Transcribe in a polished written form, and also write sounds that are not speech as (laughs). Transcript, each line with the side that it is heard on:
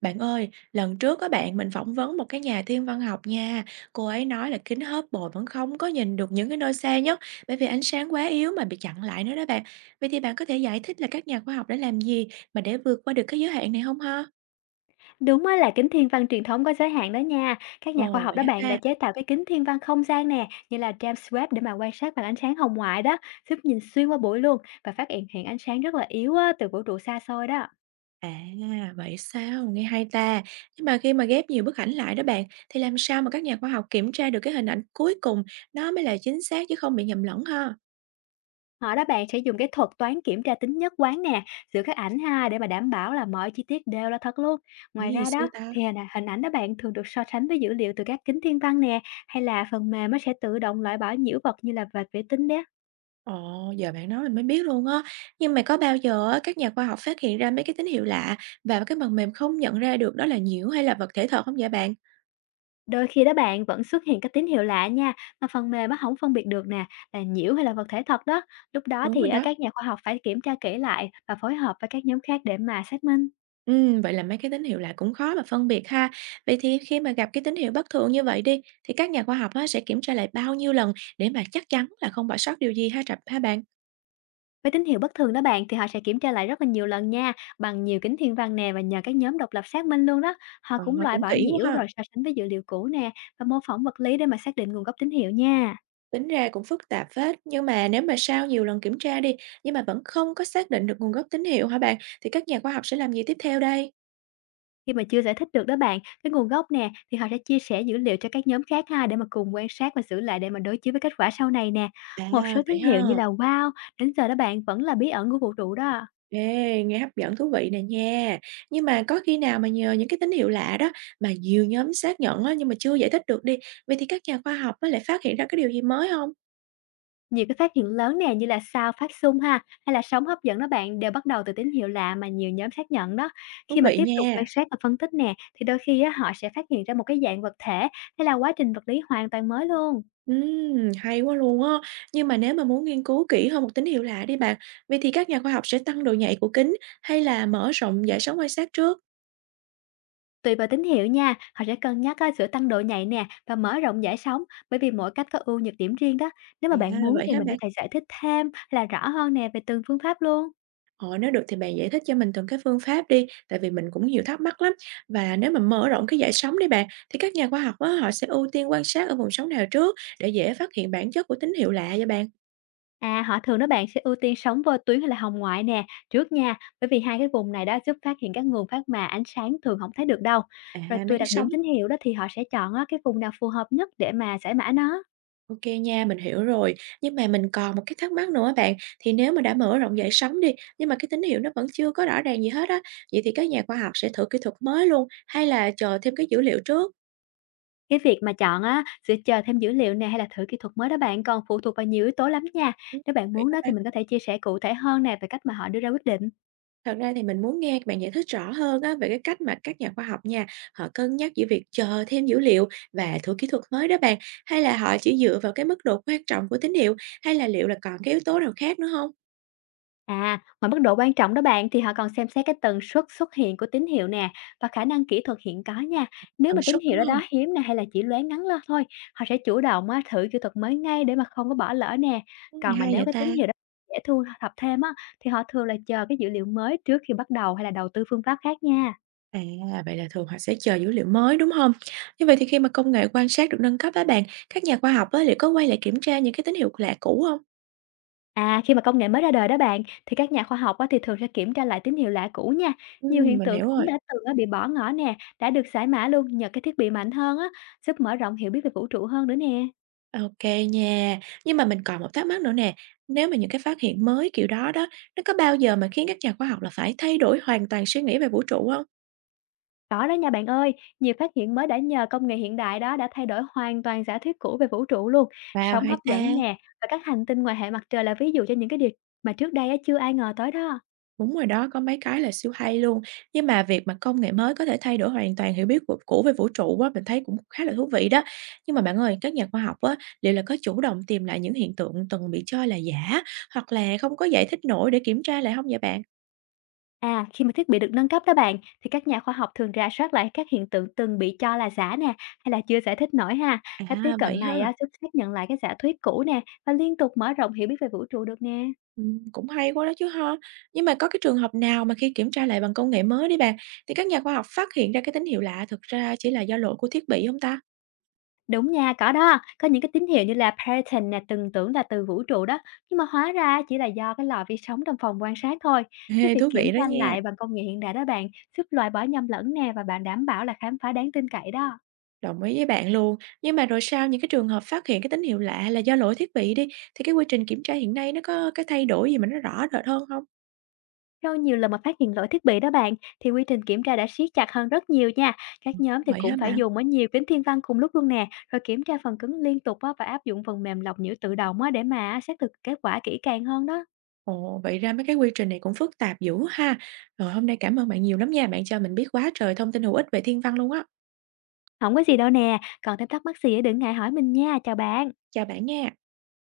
right: Bạn ơi, lần trước các bạn mình phỏng vấn một cái nhà thiên văn học nha. Cô ấy nói là kính hớp bồi vẫn không có nhìn được những cái nơi xa nhất bởi vì ánh sáng quá yếu mà bị chặn lại nữa đó bạn. Vậy thì bạn có thể giải thích là các nhà khoa học đã làm gì mà để vượt qua được cái giới hạn này không ha?
left: Đúng á, là kính thiên văn truyền thống có giới hạn đó nha. Các nhà khoa
right: Ồ,
left: học
right: vậy
left: đó
right: hả
left: bạn đã
right: ta?
left: chế tạo cái kính thiên văn không gian nè, như là James Webb để mà quan sát bằng ánh sáng hồng ngoại đó, giúp nhìn xuyên qua bụi luôn và phát hiện hiện ánh sáng rất là yếu á, từ vũ trụ xa xôi đó.
right: À, vậy sao? Nghe hay ta. Nhưng mà khi mà ghép nhiều bức ảnh lại đó bạn, thì làm sao mà các nhà khoa học kiểm tra được cái hình ảnh cuối cùng nó mới là chính xác chứ không bị nhầm lẫn ha?
left: Họ đó bạn sẽ dùng cái thuật toán kiểm tra tính nhất quán nè giữa các ảnh ha, để mà đảm bảo là mọi chi tiết đều là thật luôn. Ngoài
right: Ý,
left: ra
right: siêu
left: đó
right: ta.
left: thì hình ảnh đó bạn thường được so sánh với dữ liệu từ các kính thiên văn nè, hay là phần mềm nó sẽ tự động loại bỏ nhiễu vật như là vệt vệ tinh đó.
right: Ồ, giờ bạn nói mình mới biết luôn á. Nhưng mà có bao giờ á, các nhà khoa học phát hiện ra mấy cái tín hiệu lạ và cái phần mềm không nhận ra được đó là nhiễu hay là vật thể thật không vậy bạn?
left: Đôi khi đó bạn vẫn xuất hiện các tín hiệu lạ nha, mà phần mềm á hổng phân biệt được nè, là nhiễu hay là vật thể thật đó. Lúc đó
right: Đúng
left: thì
right: rồi
left: á,
right: đó.
left: các nhà khoa học phải kiểm tra kỹ lại và phối hợp với các nhóm khác để mà xác minh.
right: Ừ, vậy là mấy cái tín hiệu lạ cũng khó mà phân biệt ha. Vậy thì khi mà gặp cái tín hiệu bất thường như vậy đi, thì các nhà khoa học á, sẽ kiểm tra lại bao nhiêu lần để mà chắc chắn là không bỏ sót điều gì ha Trập ha bạn?
left: Với tín hiệu bất thường đó bạn thì họ sẽ kiểm tra lại rất là nhiều lần nha, bằng nhiều kính thiên văn nè và nhờ các nhóm độc lập xác minh luôn đó. Họ
right: Ờ,
left: cũng loại
right: cũng
left: bỏ
right: kỹ
left: nhiễu
right: quá ha.
left: rồi so sánh với dữ liệu cũ nè, và mô phỏng vật lý để mà xác định nguồn gốc tín hiệu nha.
right: Tính ra cũng phức tạp phết, nhưng mà nếu mà sau nhiều lần kiểm tra đi, nhưng mà vẫn không có xác định được nguồn gốc tín hiệu hả bạn, thì các nhà khoa học sẽ làm gì tiếp theo đây?
left: Khi mà chưa giải thích được đó bạn, cái nguồn gốc nè, thì họ sẽ chia sẻ dữ liệu cho các nhóm khác ha, để mà cùng quan sát và xử lại để mà đối chiếu với kết quả sau này nè. Một
right: À,
left: số tín
right: vậy
left: hiệu như
right: ha?
left: là wow, đến giờ đó bạn vẫn là bí ẩn của vũ trụ đó.
right: Ê, nghe hấp dẫn thú vị nè nha. Nhưng mà có khi nào mà nhờ những cái tín hiệu lạ đó mà nhiều nhóm xác nhận á, nhưng mà chưa giải thích được đi, vậy thì các nhà khoa học á lại phát hiện ra cái điều gì mới không?
left: Nhiều cái phát hiện lớn nè như là sao phát xung ha, hay là sóng hấp dẫn đó bạn đều bắt đầu từ tín hiệu lạ mà nhiều nhóm xác nhận đó.
right: Thú
left: Khi mà
right: vị
left: tiếp tục quan
right: nha.
left: sát và phân tích nè, thì đôi khi á, họ sẽ phát hiện ra một cái dạng vật thể hay là quá trình vật lý hoàn toàn mới luôn.
right: Hay quá luôn á. Nhưng mà nếu mà muốn nghiên cứu kỹ hơn một tín hiệu lạ đi bạn, vậy thì các nhà khoa học sẽ tăng độ nhạy của kính hay là mở rộng dải sóng quan sát trước?
left: Tùy vào tín hiệu nha, họ sẽ cân nhắc á, giữa tăng độ nhạy nè và mở rộng giải sóng, bởi vì mỗi cách có ưu nhược điểm riêng đó. Nếu mà
right: À,
left: bạn muốn
right: vậy
left: thì
right: hả
left: mình có
right: bạn?
left: thể giải thích thêm hay là rõ hơn nè về từng phương pháp luôn.
right: Ờ, nếu được thì bạn giải thích cho mình từng cái phương pháp đi, tại vì mình cũng nhiều thắc mắc lắm. Và nếu mà mở rộng cái dải sóng đi bạn, thì các nhà khoa học á, họ sẽ ưu tiên quan sát ở vùng sóng nào trước để dễ phát hiện bản chất của tín hiệu lạ vậy bạn?
left: À, họ thường đó bạn sẽ ưu tiên sóng vô tuyến hay là hồng ngoại nè trước nha, bởi vì hai cái vùng này đó giúp phát hiện các nguồn phát mà ánh sáng thường không thấy được đâu.
right: À,
left: Rồi
right: mấy
left: tùy
right: cái
left: đặc
right: sóng.
left: điểm tín hiệu đó thì họ sẽ chọn á, cái vùng nào phù hợp nhất để mà giải mã nó.
right: Ok nha, mình hiểu rồi. Nhưng mà mình còn một cái thắc mắc nữa bạn, thì nếu mà đã mở rộng dải sóng đi, nhưng mà cái tín hiệu nó vẫn chưa có rõ ràng gì hết á, vậy thì các nhà khoa học sẽ thử kỹ thuật mới luôn, hay là chờ thêm cái dữ liệu trước?
left: Cái việc mà chọn á, giữa chờ thêm dữ liệu nè hay là thử kỹ thuật mới đó bạn, còn phụ thuộc vào nhiều yếu tố lắm nha.
right: Ừ,
left: Nếu bạn
right: vậy
left: muốn
right: đó
left: đó thì
right: bạn.
left: mình có thể chia sẻ cụ thể hơn nè về cách mà họ đưa ra quyết định.
right: Thật ra thì mình muốn nghe bạn giải thích rõ hơn á, về cái cách mà các nhà khoa học nha, họ cân nhắc giữa việc chờ thêm dữ liệu và thử kỹ thuật mới đó bạn, hay là họ chỉ dựa vào cái mức độ quan trọng của tín hiệu, hay là liệu là còn cái yếu tố nào khác nữa không?
left: À, ngoài mức độ quan trọng đó bạn thì họ còn xem xét cái tần suất xuất hiện của tín hiệu nè và khả năng kỹ thuật hiện có nha. Nếu
right: Tần
left: mà tín
right: suất
left: hiệu
right: đúng
left: đó
right: không?
left: đó hiếm nè hay là chỉ lóe ngắn lơ thôi, họ sẽ chủ động á, thử kỹ thuật mới ngay để mà không có bỏ lỡ nè.
right: Ừ,
left: Còn mà
right: hay
left: nếu
right: vậy
left: cái tín
right: ta.
left: hiệu đó dễ thu thập thêm á, thì họ thường là chờ cái dữ liệu mới trước khi bắt đầu hay là đầu tư phương pháp khác nha.
right: À, vậy là thường họ sẽ chờ dữ liệu mới đúng không? Như vậy thì khi mà công nghệ quan sát được nâng cấp á bạn, các nhà khoa học á, liệu có quay lại kiểm tra những cái tín hiệu lạ cũ không?
left: À, khi mà công nghệ mới ra đời đó bạn, thì các nhà khoa học á, thì thường sẽ kiểm tra lại tín hiệu lạ cũ nha.
right: Ừ,
left: Nhiều hiện
right: mình
left: tượng
right: hiểu
left: cũng
right: rồi.
left: đã từng á, bị bỏ ngỏ nè, đã được giải mã luôn nhờ cái thiết bị mạnh hơn á, giúp mở rộng hiểu biết về vũ trụ hơn nữa nè.
right: OK kê nha. Nhưng mà mình còn một thắc mắc nữa nè, nếu mà những cái phát hiện mới kiểu đó đó, nó có bao giờ mà khiến các nhà khoa học là phải thay đổi hoàn toàn suy nghĩ về vũ trụ không?
left: Có đó nha bạn ơi, nhiều phát hiện mới đã nhờ công nghệ hiện đại đó đã thay đổi hoàn toàn giả thuyết cũ về vũ trụ luôn.
right: Wow,
left: Sóng
right: hay
left: hấp dẫn
right: ta!
left: nè, và các hành tinh ngoài hệ mặt trời là ví dụ cho những cái điều mà trước đây á, chưa ai ngờ tới đó.
right: Đúng rồi đó, có mấy cái là siêu hay luôn. Nhưng mà việc mà công nghệ mới có thể thay đổi hoàn toàn hiểu biết của cũ về vũ trụ á, mình thấy cũng khá là thú vị đó. Nhưng mà bạn ơi, các nhà khoa học á, liệu là có chủ động tìm lại những hiện tượng từng bị cho là giả, hoặc là không có giải thích nổi để kiểm tra lại không vậy bạn?
left: À, khi mà thiết bị được nâng cấp đó bạn, thì các nhà khoa học thường rà soát lại các hiện tượng từng bị cho là giả nè, hay là chưa giải thích nổi ha. Cách tiếp
right: À,
left: cận
right: vậy
left: này á,
right: ha!
left: giúp xác nhận lại cái giả thuyết cũ nè, và liên tục mở rộng hiểu biết về vũ trụ được nè.
right: Cũng hay quá đó chứ ha. Nhưng mà có cái trường hợp nào mà khi kiểm tra lại bằng công nghệ mới đi bạn, thì các nhà khoa học phát hiện ra cái tín hiệu lạ thực ra chỉ là do lỗi của thiết bị hông ta?
left: Đúng nha, có đó, có những cái tín hiệu như là Periton nè, từng tưởng là từ vũ trụ đó, nhưng mà hóa ra chỉ là do cái lò vi sóng trong phòng quan sát thôi.
right: (laughs)
left: Cái
right: Ê,
left: việc
right: thú vị
left: kiểm
right: đó
left: tra
right: nha,
left: lại bằng công nghệ hiện đại đó bạn, giúp loại bỏ nhầm lẫn nè và bạn đảm bảo là khám phá đáng tin cậy đó.
right: đồng ý với bạn luôn. Nhưng mà rồi sau những cái trường hợp phát hiện cái tín hiệu lạ là do lỗi thiết bị đi, thì cái quy trình kiểm tra hiện nay nó có cái thay đổi gì mà nó rõ rệt hơn không?
left: Sau nhiều lần mà phát hiện lỗi thiết bị đó bạn, thì quy trình kiểm tra đã siết chặt hơn rất nhiều nha. Các nhóm thì
right: Vậy
left: cũng
right: hả
left: phải
right: bạn?
left: dùng ở nhiều kính thiên văn cùng lúc luôn nè, rồi kiểm tra phần cứng liên tục á, và áp dụng phần mềm lọc nhũ tự động á, để mà xác thực kết quả kỹ càng hơn đó.
right: Ồ, vậy ra mấy cái quy trình này cũng phức tạp dữ ha. Rồi, hôm nay cảm ơn bạn nhiều lắm nha, bạn cho mình biết quá trời thông tin hữu ích về thiên văn luôn á.
left: Không có gì đâu nè, còn thêm thắc mắc gì á, đừng ngại hỏi mình nha, chào bạn.
right: Chào bạn nha.